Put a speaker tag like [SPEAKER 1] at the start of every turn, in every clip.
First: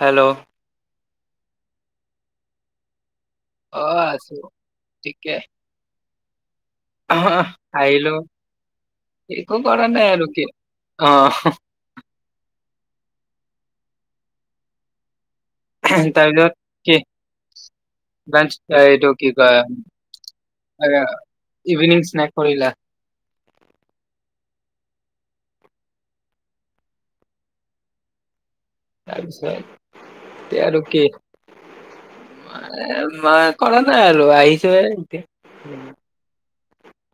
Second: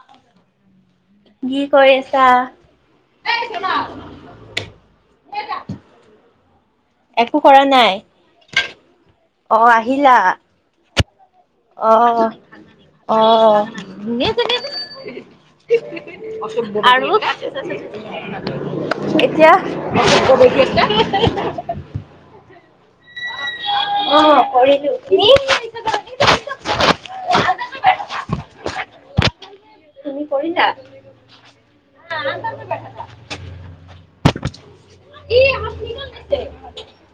[SPEAKER 1] Hello
[SPEAKER 2] কি কৰি আছা?
[SPEAKER 1] অ, আছো ঠিকে। আঁহ
[SPEAKER 2] একো কৰা নাই।
[SPEAKER 1] আহিলো
[SPEAKER 2] অ
[SPEAKER 1] একো কৰা নাই আৰু কি অহঁ
[SPEAKER 2] অঁহ অঁহ।
[SPEAKER 1] তাৰপিছত কি
[SPEAKER 2] আৰু
[SPEAKER 1] লাঞ্চ এইটো কি
[SPEAKER 2] এতিয়া
[SPEAKER 1] কয়
[SPEAKER 2] [unintelligible]
[SPEAKER 1] ইভিনিং স্নেক কৰিলা
[SPEAKER 2] অঁ কৰিলোঁ, তুমি?
[SPEAKER 1] তাৰপিছত
[SPEAKER 2] তুমি
[SPEAKER 1] তে
[SPEAKER 2] কৰিলা?
[SPEAKER 1] আৰু কি? মানে কৰা নাই আৰু আহিছোঁ হে এতিয়া।
[SPEAKER 2] [inaudible]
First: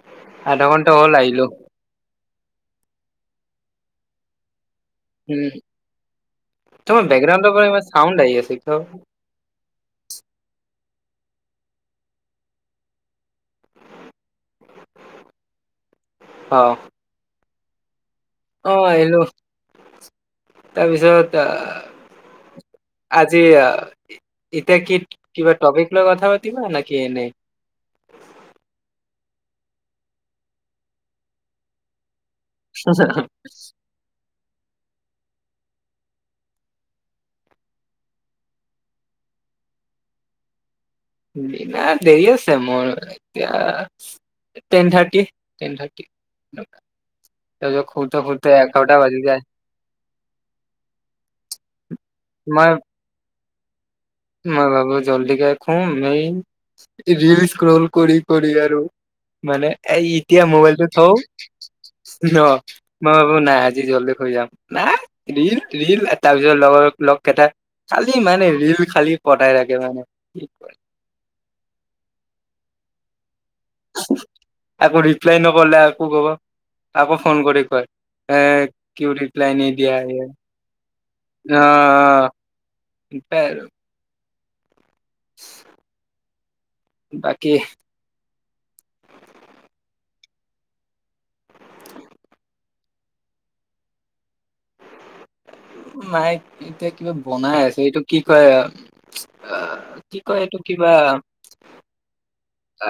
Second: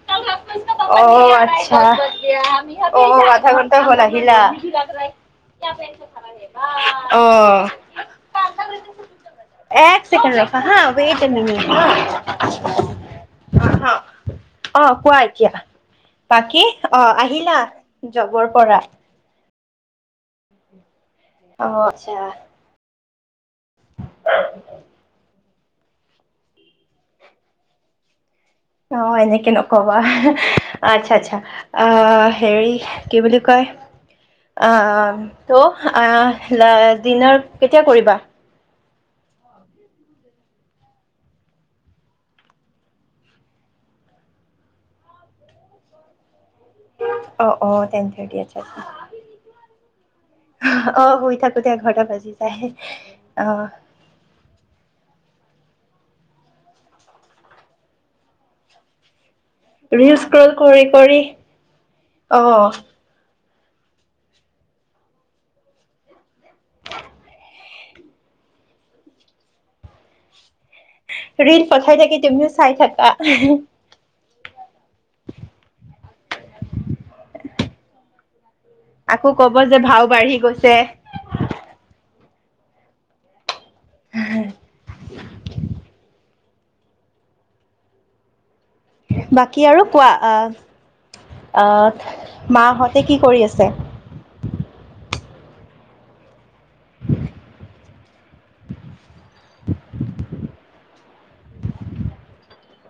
[SPEAKER 1] আধা ঘন্টা
[SPEAKER 2] অ
[SPEAKER 1] হ'ল আহিলো
[SPEAKER 2] আচ্ছা, অ আধা ঘণ্টা হল আহিলা।
[SPEAKER 1] উম তোমাৰ
[SPEAKER 2] অ।
[SPEAKER 1] বেকগ্ৰাউণ্ডৰ পৰা ইমান চাউণ্ড আহি আছে কিয়
[SPEAKER 2] এক চেকেণ্ড ৰখা হা ৱেইট এ মিনিট হা। অঁ কোৱা এতিয়া
[SPEAKER 1] অ
[SPEAKER 2] বাকী অঁ আহিলা জবৰ
[SPEAKER 1] অ
[SPEAKER 2] পৰা।
[SPEAKER 1] আহিলো, তাৰপিছত
[SPEAKER 2] অ আচ্ছা
[SPEAKER 1] আঁহ আজি ইতিয়া কি কিবা টপিক লৈ কথা পাতিবা নেকি এনেই।
[SPEAKER 2] অঁ এনেকে নকবা আচ্ছা আচ্ছা আ হেৰি কি বুলি কয়, অঁ ত অঁ ডিনাৰ কেতিয়া কৰিবা? [inaudible]
[SPEAKER 1] দিনাৰ দেৰি আছে, মোৰ এতিয়া টেন থাৰ্টি, টেন থাৰ্টি
[SPEAKER 2] অ অ টেন
[SPEAKER 1] শুউতে
[SPEAKER 2] থাৰ্টি
[SPEAKER 1] শুউতে
[SPEAKER 2] আচ্ছা আচ্ছা,
[SPEAKER 1] এঘাৰটা বাজি যায়।
[SPEAKER 2] অ শুই থাকোতে এঘৰটা বাজি
[SPEAKER 1] মই
[SPEAKER 2] যায়, অ
[SPEAKER 1] মই ভাবো জল্ডিকে শুম এই ৰিল স্কল কৰি কৰি আৰু। মানে এ
[SPEAKER 2] ৰিল
[SPEAKER 1] ইতিয়া
[SPEAKER 2] স্ক্ৰল কৰি
[SPEAKER 1] মবাইলটো থও
[SPEAKER 2] কৰি
[SPEAKER 1] ন।
[SPEAKER 2] অ
[SPEAKER 1] মই ভাবো নাই আজি জল্ডি শুই যাম নাই ৰিল ৰিল তাৰপিছত লগৰ লগ কেইটা খালি মানে ৰিল খালি পঠাই থাকে মানে কি কৰে।
[SPEAKER 2] ৰীল পঠাই থাকে, তুমিও চাই থাকা।
[SPEAKER 1] একো ৰিপ্লাই নকলে আকৌ কব। আকৌ ফোন কৰি কয়, এ কিয়
[SPEAKER 2] আকৌ কব
[SPEAKER 1] ৰিপ্লাই
[SPEAKER 2] যে
[SPEAKER 1] নিদিয়া
[SPEAKER 2] ভাও
[SPEAKER 1] এই
[SPEAKER 2] বাঢ়ি গৈছে
[SPEAKER 1] অঁ, হেনেকাই আৰু। বাকী
[SPEAKER 2] বাকী আৰু কোৱা, আঁহ আঁহ মাহঁতে কি কৰি আছে?
[SPEAKER 1] মাই এতিয়া কিবা বনাই আছে, এইটো কি কয় অ। আঁহ কি কয় এইটো কিবা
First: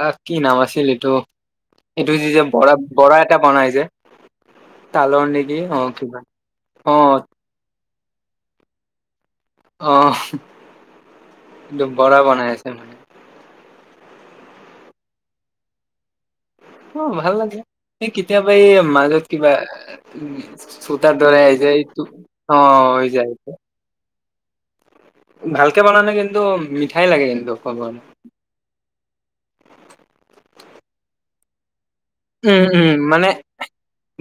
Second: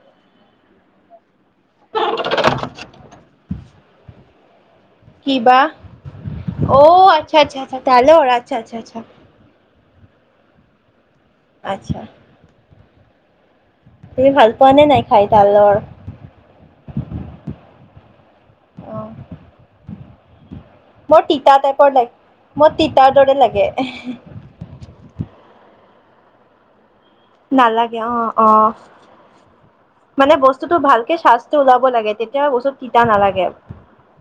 [SPEAKER 1] আঁহ কি নাম আছিল এইটো, এইটো যে বৰা বৰা এটা বনাই যে। তালৰ
[SPEAKER 2] কিবা
[SPEAKER 1] নেকি অঁ কিবা
[SPEAKER 2] অ
[SPEAKER 1] অঁ
[SPEAKER 2] আচ্ছা আচ্ছা তালৰ, আচ্ছা আচ্ছা আচ্ছা।
[SPEAKER 1] অ', এইটো
[SPEAKER 2] আচ্ছা
[SPEAKER 1] বৰা বনাই আছে মানে।
[SPEAKER 2] তুমি ভাল পোৱা নে নাই খাই তালৰ
[SPEAKER 1] অ [unintelligible] [unintelligible] কেতিয়াবা এই
[SPEAKER 2] অ
[SPEAKER 1] মাজত কিবা চতাৰ
[SPEAKER 2] বৰ
[SPEAKER 1] দৰে
[SPEAKER 2] তিতা
[SPEAKER 1] আহি যে এইটো অ', হৈ যায়
[SPEAKER 2] এহ
[SPEAKER 1] ভালকে বনালে কিন্তু মিঠাই লাগে। কিন্তু ক'ব গ'লে।
[SPEAKER 2] নালাগে অ', অ', মানে বস্তুটো ভালকে চাসটো ওলাব লাগে তেতিয়া তেতিয়া
[SPEAKER 1] উম
[SPEAKER 2] বস্তু
[SPEAKER 1] উম
[SPEAKER 2] তিতা
[SPEAKER 1] মানে
[SPEAKER 2] নালাগে।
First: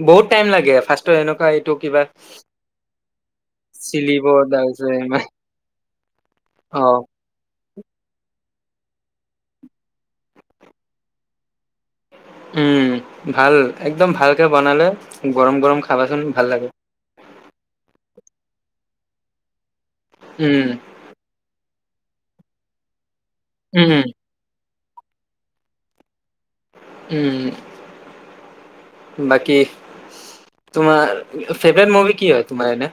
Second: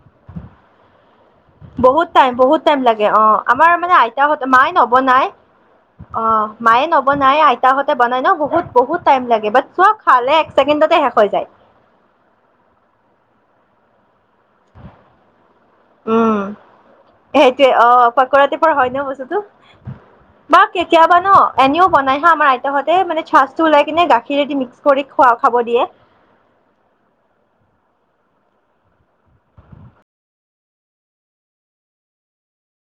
[SPEAKER 1] বহুত টাইম লাগে ফাষ্টত এনেকুৱাই
[SPEAKER 2] বহুত টাইম, বহুত টাইম লাগে অ', আমাৰ মানে
[SPEAKER 1] চিলিব
[SPEAKER 2] আইতাহঁতে মায়ে
[SPEAKER 1] তাৰপিছত
[SPEAKER 2] নবনাই
[SPEAKER 1] ইমান-
[SPEAKER 2] অ', মায়ে
[SPEAKER 1] অ
[SPEAKER 2] নবনাই আই তাহঁতে বনাই ন বহুত, বহুত টাইম লাগে বাট চব খালে এক ছেকেণ্ডতে শেষ হৈ যায়।
[SPEAKER 1] উম, ভাল একদম ভালকে বনালে গৰম, গৰম খাবা চন
[SPEAKER 2] উম
[SPEAKER 1] ভাল লাগে।
[SPEAKER 2] সেইটোৱে অ', পকৰা টাইপৰ হয় ন বস্তুটো বা
[SPEAKER 1] উম,
[SPEAKER 2] কেতিয়াবা ন এনেও বনাই হা আমাৰ আইতাহতে মানে চাচটো ওলাই
[SPEAKER 1] উম,
[SPEAKER 2] কেনে গাখ খিৰেদি মিক্স কৰি খোৱা খাব দিয়ে।
[SPEAKER 1] উম। বাকী তোমাৰ ফেভাৰেট মুভি কি হয় তোমাৰ এনে?